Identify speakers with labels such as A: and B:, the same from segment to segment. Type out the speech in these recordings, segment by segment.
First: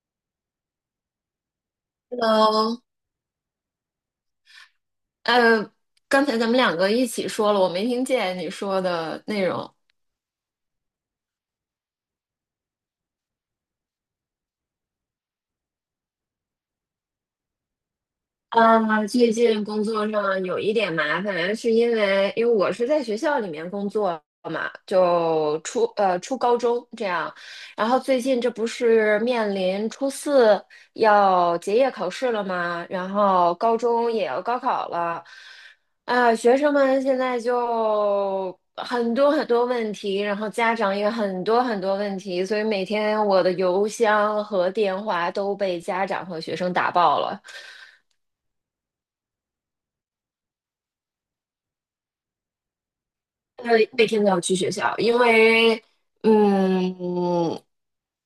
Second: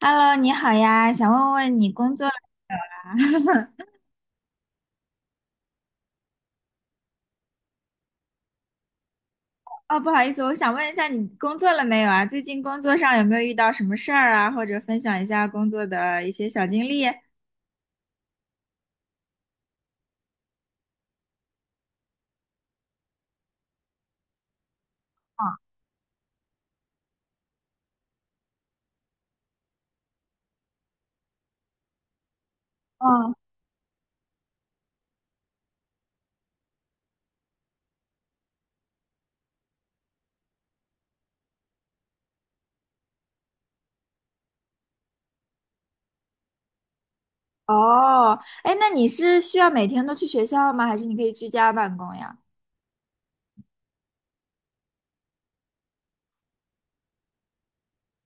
A: Hello，你好呀，想问问你工作了
B: Hello，呃，刚才咱们两个一起说了，我没听见你说的内容。
A: 哦，不好意思，我想问一下你工作了没有啊？最近工作上有没有遇到什么事儿啊？或者分享一下工作的一些小经历？
B: 最近工作上有一点麻烦，是因为我是在学校里面工作嘛，就初高中这样，然后最近这不是面临初四要结业考试了吗？然
A: 嗯，
B: 后高中也要高考了，学生们现在就很多很多问题，然后家长也很多很多问题，所以每天我的邮箱和电话都被家长和学生打爆了。
A: 哦，哎，那你是需要每天都去学校吗？还是你可以居家办公呀？
B: 每天都要去学校，因为嗯，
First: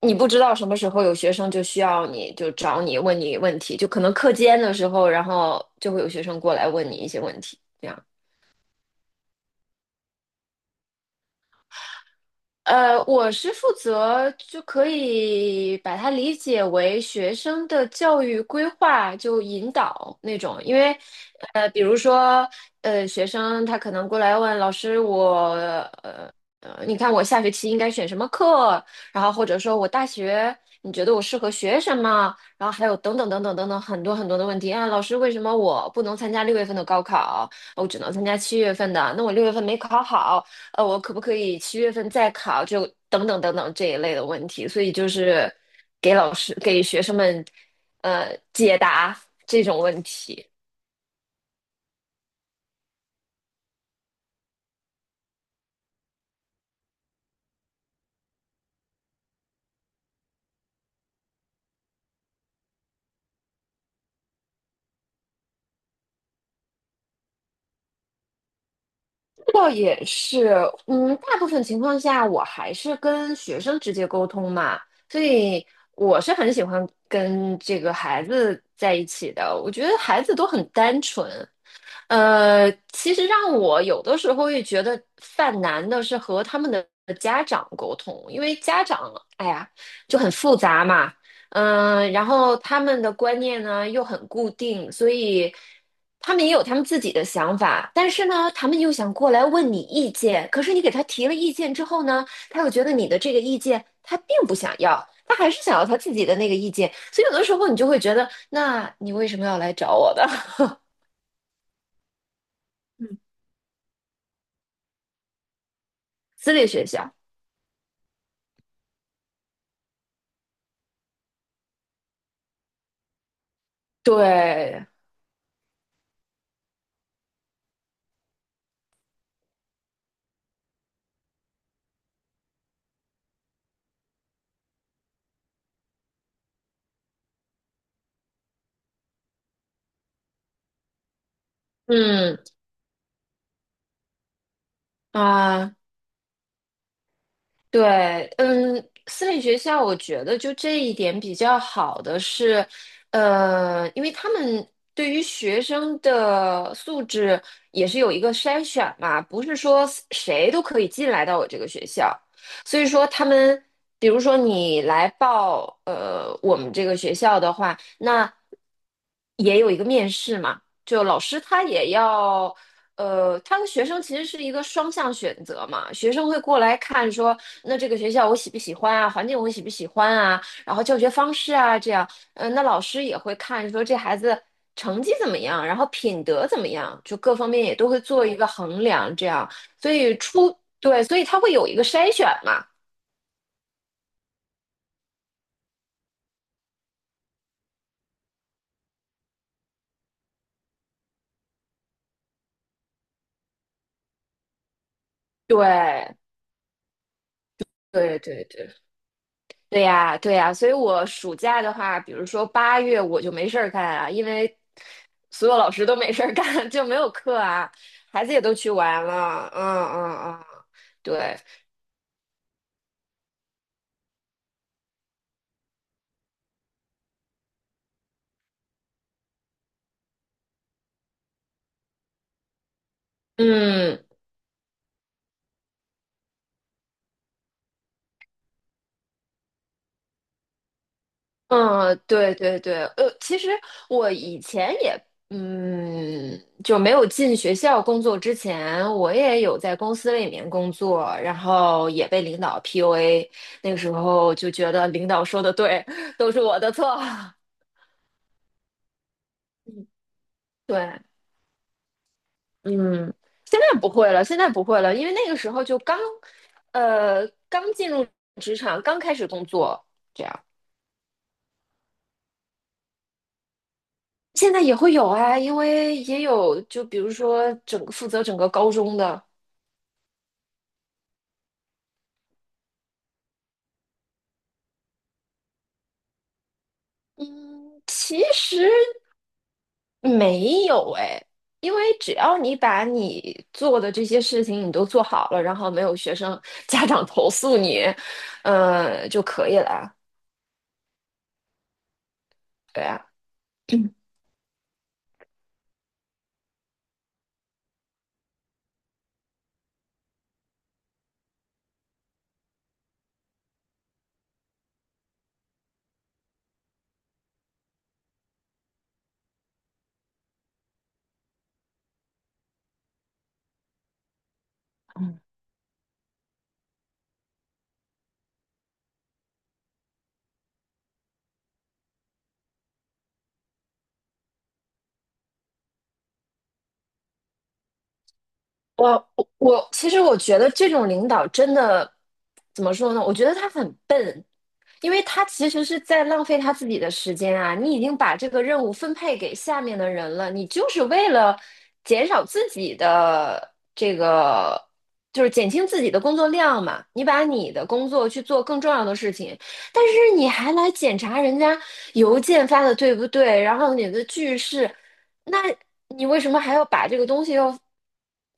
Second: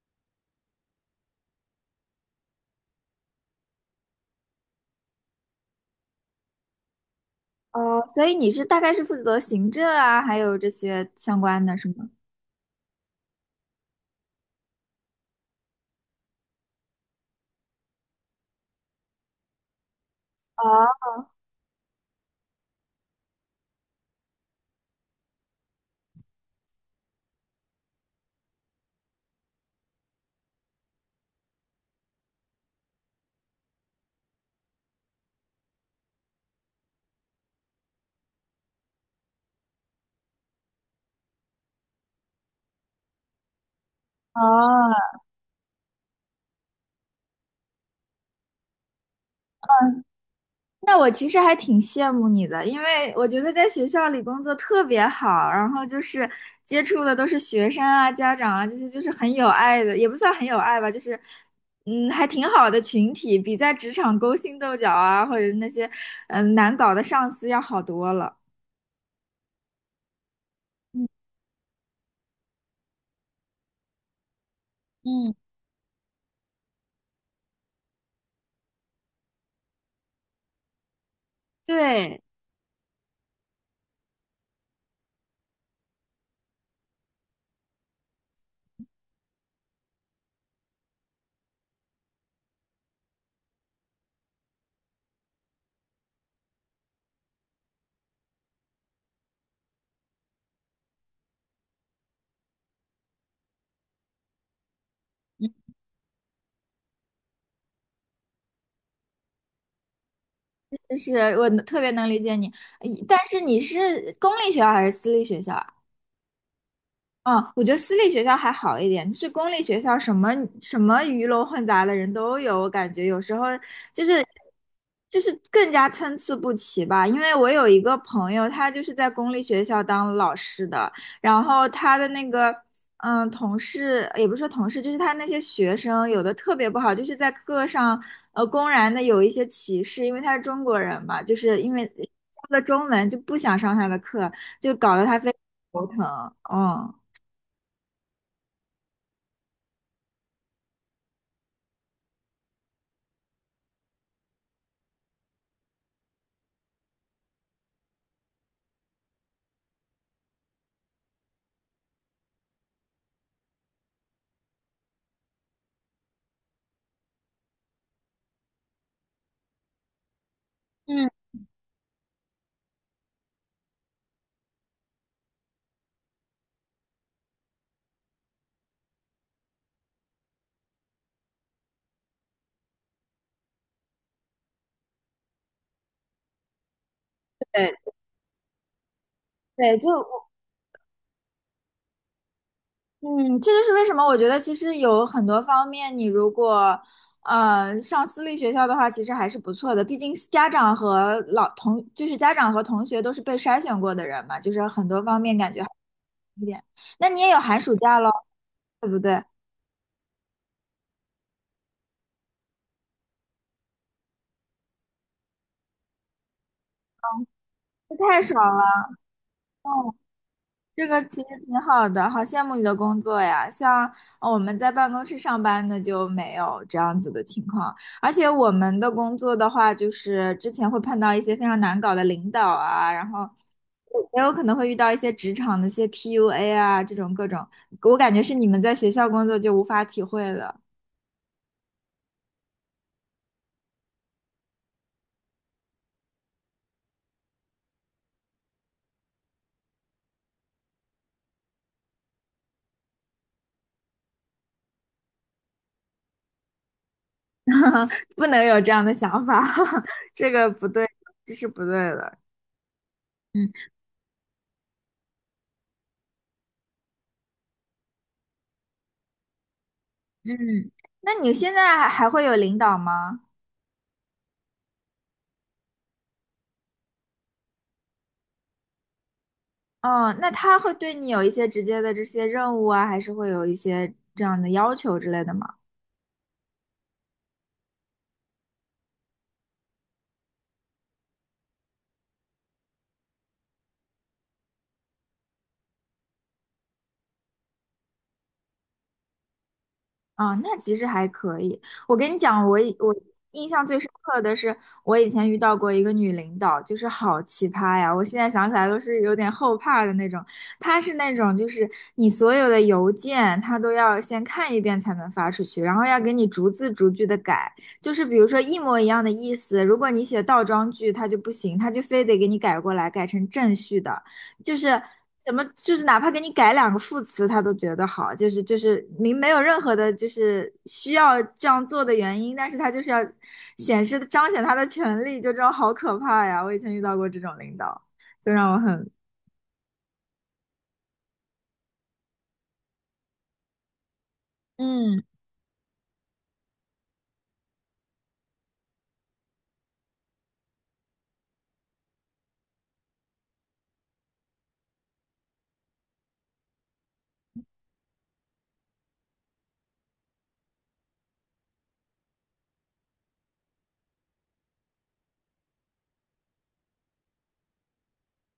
B: 你不知道什么时候有学生就需要你，就找你问你问题，就可能课间的时候，然后就会有学生过来问你一些问题，这
A: 哦，
B: 样。
A: 所以你是大概是负责行政啊，还有这些相关的是吗？
B: 我是负责就可以把它理解为学生的教育规划，就引导那种。因为，
A: 哦
B: 比如说，学生他可能过来问老师我，呃你看我下学期应该选什么课？然后或者说我大学你觉得我适合学什么？然后还有等等等等等等很多很多的问题啊，老师为什么我不能参加六月份的高考，我只能参加七月份的？那我六月份没考好。我可不可以七月份再考，就等等等等这一类的
A: 哦，
B: 问题。所以就是给老师给学生们解答这种问题。
A: 那我其实还挺羡慕你的，因为我觉得在学校里工作特别好，然后接触的都是学生啊、家长啊这些，就是很有爱的，也不算很有爱吧，还挺好的群体，比在职场勾心斗角啊，或者是那些难搞的上司要好多了。
B: 倒也是，
A: 嗯
B: 嗯，大部分情况下我还是跟学生直接沟通嘛，所
A: 嗯，
B: 以我是很喜欢跟这个孩子在一起的。我觉得孩子都很单纯，
A: 对，
B: 其实让我有的时候也觉得犯难的是和他们的家长沟通，因为家长，哎呀，就很复杂嘛，嗯、然后他们的观念呢又很固定，所以他们也有他们自己的想法，但是呢，他们又想过来问你意见，可是你给他提了意见之后呢，他又觉得你的这个意见他并不想要，他还是想要他自己的那个意见，所以有的时候你就会觉得，那你为什么要来找我的
A: 就是我特别能理解你，
B: 嗯，
A: 但是你是公立学校还是私立学校啊？
B: 私立学校？
A: 嗯，我觉得私立学校还好一点，就是公立学校什么鱼龙混杂的人都有，我感觉有时候就是
B: 对，
A: 更加参差不齐吧。因为我有一个朋友，他就是在公立学校当老师的，然后他的那个同事也不是说同事，就是他那些学生有的特别不好，就是在课上公然的有一些歧视，因为他是中国人嘛，就是因为
B: 嗯
A: 他的中文就不想上他的课，就搞得他非常
B: 啊，
A: 头疼，嗯。
B: 对，嗯，私立学校我觉得就这一点比较好的是，因为他们对于学生的素质也是有一个筛选嘛，不是说谁都可以进来到我这个学校，所以说他们，比如说你来报我们这个学校的话，那也有一个面试嘛。就
A: 嗯，
B: 老师他也要，他和学生其实是一个双向选择嘛。学生会过来看说，那这个学校我喜不喜欢啊，环境我喜不喜欢啊，然后教学方式啊，这样，嗯、那老师也会看说这孩子成绩怎么样，然后品德怎么样，就各方面也都
A: 对
B: 会做一个衡量，这样，
A: 对，
B: 所
A: 就
B: 以
A: 我
B: 出，对，所以他会有一个筛选嘛，
A: 嗯，这就是为什么我觉得其实有很多方面，你如果上私立学校的话，其实还是不错的。毕竟家长和老同，就是家长和同学都是被筛选过的人嘛，就是很多方面感觉好
B: 对，
A: 一点。那你也有寒暑假喽，
B: 对对对。
A: 对不对？
B: 对呀，对呀，所以我暑假的话，比如说八月我就没事儿干啊，因为所有老师都没事儿干，就没有课啊，
A: 这太
B: 孩子也
A: 爽
B: 都去
A: 了。
B: 玩了，嗯嗯嗯，
A: 这个其实
B: 对，
A: 挺好的，好羡慕你的工作呀！像我们在办公室上班的就没有这样子的情况，而且我们的工作的话，就是之前会碰到一些非常难搞的领导啊，然后
B: 嗯
A: 也有可能会遇到一些职场的一些 PUA 啊，这种各种，我感觉是你们在学校工作就无法体会了，
B: 嗯，对对对，其实我以前也，嗯，就没有进学校工作之前，我也有在公司里面工作，然后也被领导 PUA,那个时候就觉得领导说的对，都是我的错，
A: 不能有这样的想法，这个不
B: 对。
A: 对，这是不对的。
B: 嗯，
A: 嗯
B: 现在不会了，现在不会了，因为那个时候就刚，刚进入职场，刚开始工作，这样。
A: 嗯，那你现在还会有领导吗？
B: 现在也会有啊，因为也有，就比如说整个负责整个高中的，
A: 哦，那他会对你有一些直接的这些任务啊，还是会有一些这样的要求之类的吗？
B: 嗯，其实没有哎，因为只要你把你做的这些事情你都做好了，然后没有学生 家长投诉你，就可以了。
A: 啊、那其实还可以。我跟你讲，我以
B: 对
A: 我
B: 啊，
A: 印象最深刻的是，我以前遇到过一个女领导，就是好奇葩呀！我现在想起来都是有点后怕的那种。她是那种，就是你所有的邮件，她都要先看一遍才能发出去，然后要给你逐字逐句的改。就是比如说一模一样的意思，如果你写倒装句，她就不行，她就非得给你改过来，改成正序的。就是 怎么，就是哪怕给你改两个副词，他都觉得好，就是明没有任何的，就是需要这样做的原因，但是他就是要显示彰显他的权利，就这种好可怕呀！我以前遇到过这种领导，就让我
B: 我
A: 很，
B: 我我，其实我觉得这种领导真的怎么说呢？我觉得他很笨，因为
A: 嗯，
B: 他其实是在浪费他自己的时间啊。你已经把这个任务分配给下面的人了，你就是为了减少自己的这个，就是减轻自己的工作量嘛。你把你的工作去做更重要的事情，但是你还来检查人家邮件发的对不对，然后你的句式。那你为什么还要把这个东西要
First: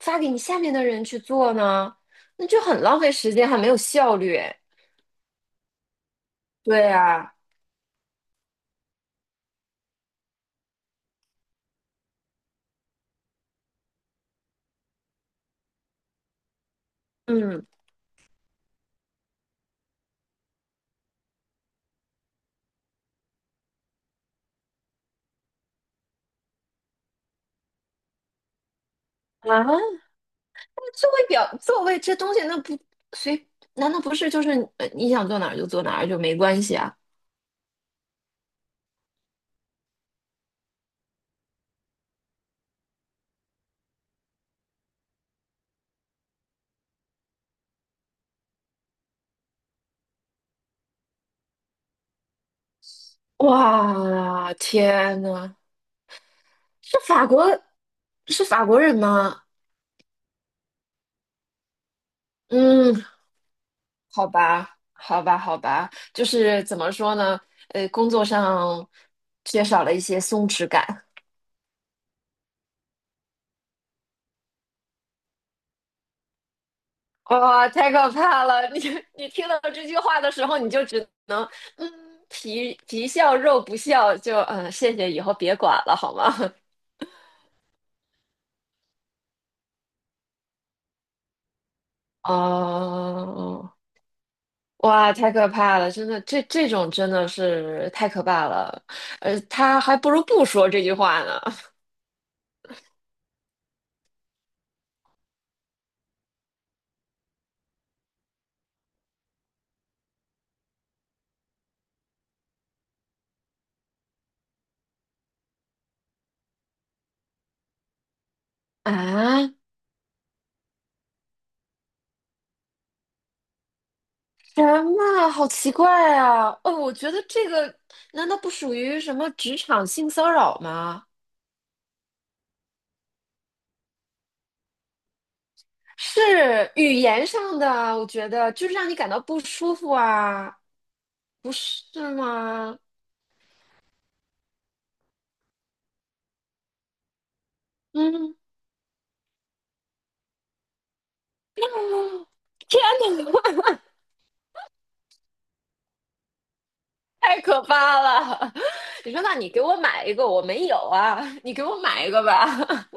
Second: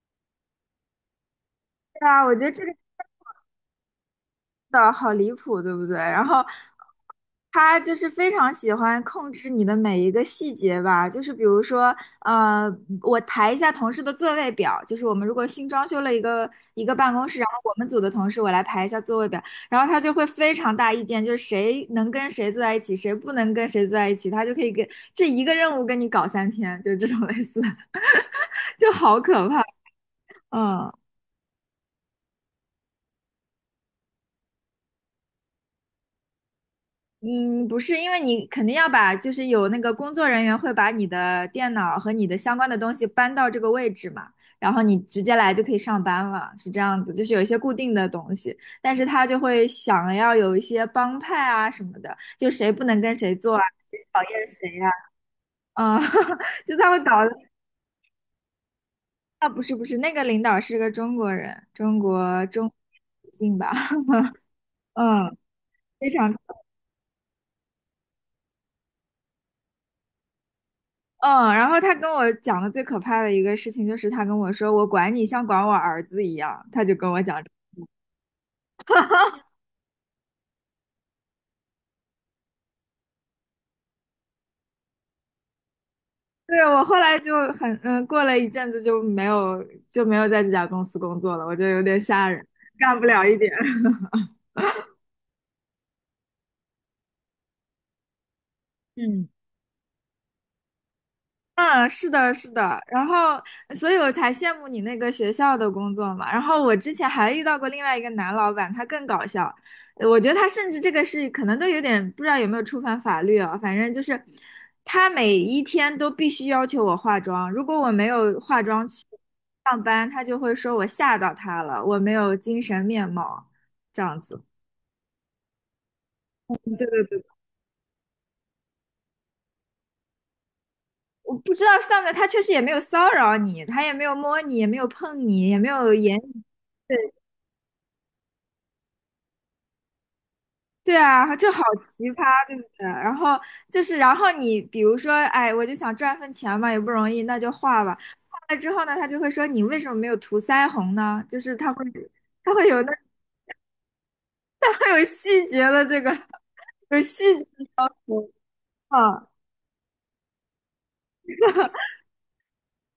B: 发给你下面的人去做呢？
A: 对啊，我觉
B: 那
A: 得
B: 就
A: 这个
B: 很浪费时间，还没有效率。
A: 的好离谱，对不对？然后
B: 对啊，
A: 他就是非常喜欢控制你的每一个细节吧，就是比如说，呃，我排一下同事的座位表，就是我们如果新装修了一个办公室，然后
B: 嗯
A: 我们组的同事我来排一下座位表，然后他就会非常大意见，就是谁能跟谁坐在一起，谁不能跟谁坐在一起，他就可以给这一个任务跟你搞三天，就是这种类似的，就好可
B: 啊，
A: 怕，嗯。
B: 座位表座位这东西，那不随，难道不是就是你想坐哪儿就坐哪儿就没关系啊？
A: 嗯，不是，因为你肯定要把，就是有那个工作人员会把你的电脑和你的相关的东西搬到这个位置嘛，然后你直接来就可以上班了，是这样子，就是有一些固定的东西，但是他就会想要有一些帮派啊什么的，就谁不能跟谁做啊，谁讨厌
B: 哇，
A: 谁啊，
B: 天呐，
A: 啊，嗯 就他
B: 是
A: 会搞
B: 法
A: 得
B: 国是法国人吗？
A: 啊，不是不是，那个领导是个中国人，中国
B: 嗯，
A: 女性吧，
B: 好吧，好吧，
A: 嗯，
B: 好吧，
A: 非
B: 就
A: 常。
B: 是怎么说呢？工作上缺少了一些松弛感。
A: 嗯，然后他跟我讲的最可怕的一个事情就是他跟我说我管你像管我儿子一样，他就跟我讲这
B: 哇，太可怕了！你 你听到这句话的时候，你就只能嗯，皮皮笑肉不笑，就嗯，谢谢，以后别管了，好吗？
A: 对，我后来就很嗯，过了一阵子就没有在这家公司工作了，我觉得有点 吓人，干不了一点。
B: 哦，哇，太可怕了！真的，这种真的是太可怕了。
A: 嗯。
B: 他还不如不说这句话呢。
A: 嗯，是的，是的，然后，所以我才羡慕你那个学校的工作嘛。然后我之前还遇到过另外一个男老板，他更搞笑。我觉得他甚至这个是可能都有点不知道有没有触犯法律啊。反正就是他每一天都必须要求我化妆，如果我没有化妆去
B: 啊，
A: 上班，他就会说我吓到他了，我没有精神面貌，这样子。
B: 什么？好奇怪啊！
A: 对
B: 哦，我
A: 对
B: 觉得
A: 对，
B: 这个难道不属于什么职场性骚扰吗？
A: 我不知道算不算，他确实也没有骚扰你，他也没有摸你，也没有碰你，也没有言
B: 是
A: 语。
B: 语言上的啊，我觉得就是让你感到不舒服啊，
A: 对啊，这
B: 不
A: 好奇
B: 是
A: 葩，对不
B: 吗？
A: 对？然后就是，然后你比如说，哎，我就想赚份钱嘛，也不容易，那就画吧。
B: 嗯，
A: 画了之后呢，他就会说你为什么没有涂腮红呢？就是他会，他会
B: 天
A: 有那，
B: 哪，
A: 他会有细节的这个，有细
B: 太
A: 节
B: 可怕
A: 的
B: 了！你说，
A: 啊。
B: 那你给我买一个，我没有啊，你给我买一个吧。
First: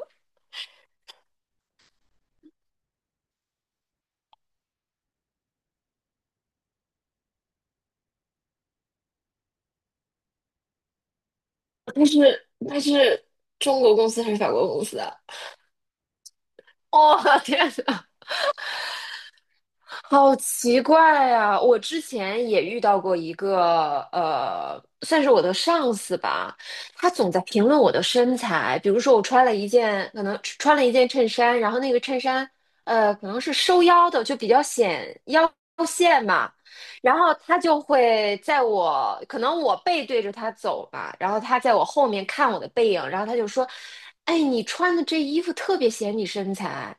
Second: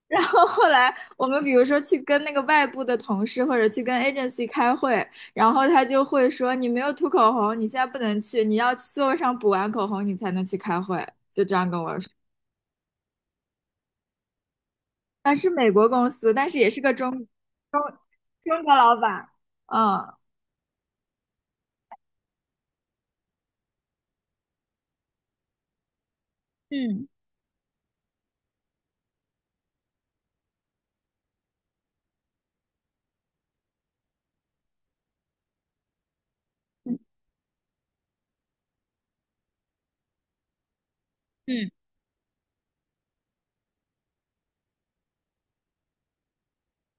A: 然后后来我们比如说去跟那个外部的同事或者去跟 agency 开会，然后他就会说你没有涂口红，你现在不能去，你要去座位上补完口红，你才能去开会。就这样跟 我
B: 它
A: 说。
B: 是它是中国公司还是法国公司啊？
A: 啊，是美国公司，但是也是个中
B: 哦，天
A: 中
B: 哪！
A: 中国老板。嗯，
B: 好奇怪呀！我之前也遇到过一个，算是我的上司吧，
A: 嗯
B: 他总在评论我的身材。比如说，我穿了一件，可能穿了一件衬衫，然后那个衬衫，可能是收腰的，就比较显腰线嘛。
A: 嗯
B: 然后他就会在我，可能我背对着他走吧，然后他
A: 嗯，
B: 在我后面看我的背影，然后他就说："哎，你穿的这衣服特别显你身材。"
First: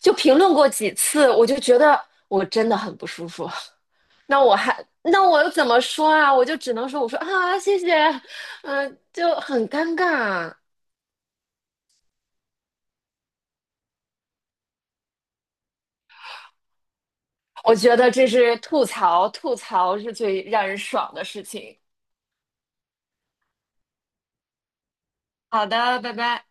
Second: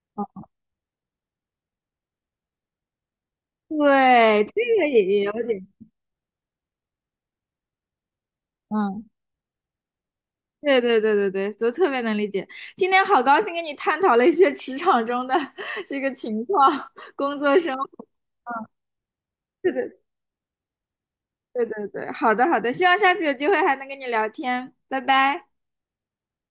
B: 就评论过几次，我就觉得我真的很不舒服。那
A: 对，这
B: 我还，
A: 个也
B: 那
A: 也有
B: 我又
A: 点，
B: 怎么说啊？我就只能说，我说啊，谢谢，嗯、
A: 嗯，
B: 就很尴尬啊。
A: 对对对对对，都特别能理解。今天好高兴跟你探讨了一些职场中的 这个情况，工作
B: 我
A: 生
B: 觉
A: 活。
B: 得这是吐槽，吐
A: 对
B: 槽
A: 对
B: 是最让人爽的事
A: 对
B: 情。
A: 对对，好的好的，希望下次有机会还能跟你聊天，拜拜。
B: 好的，拜拜。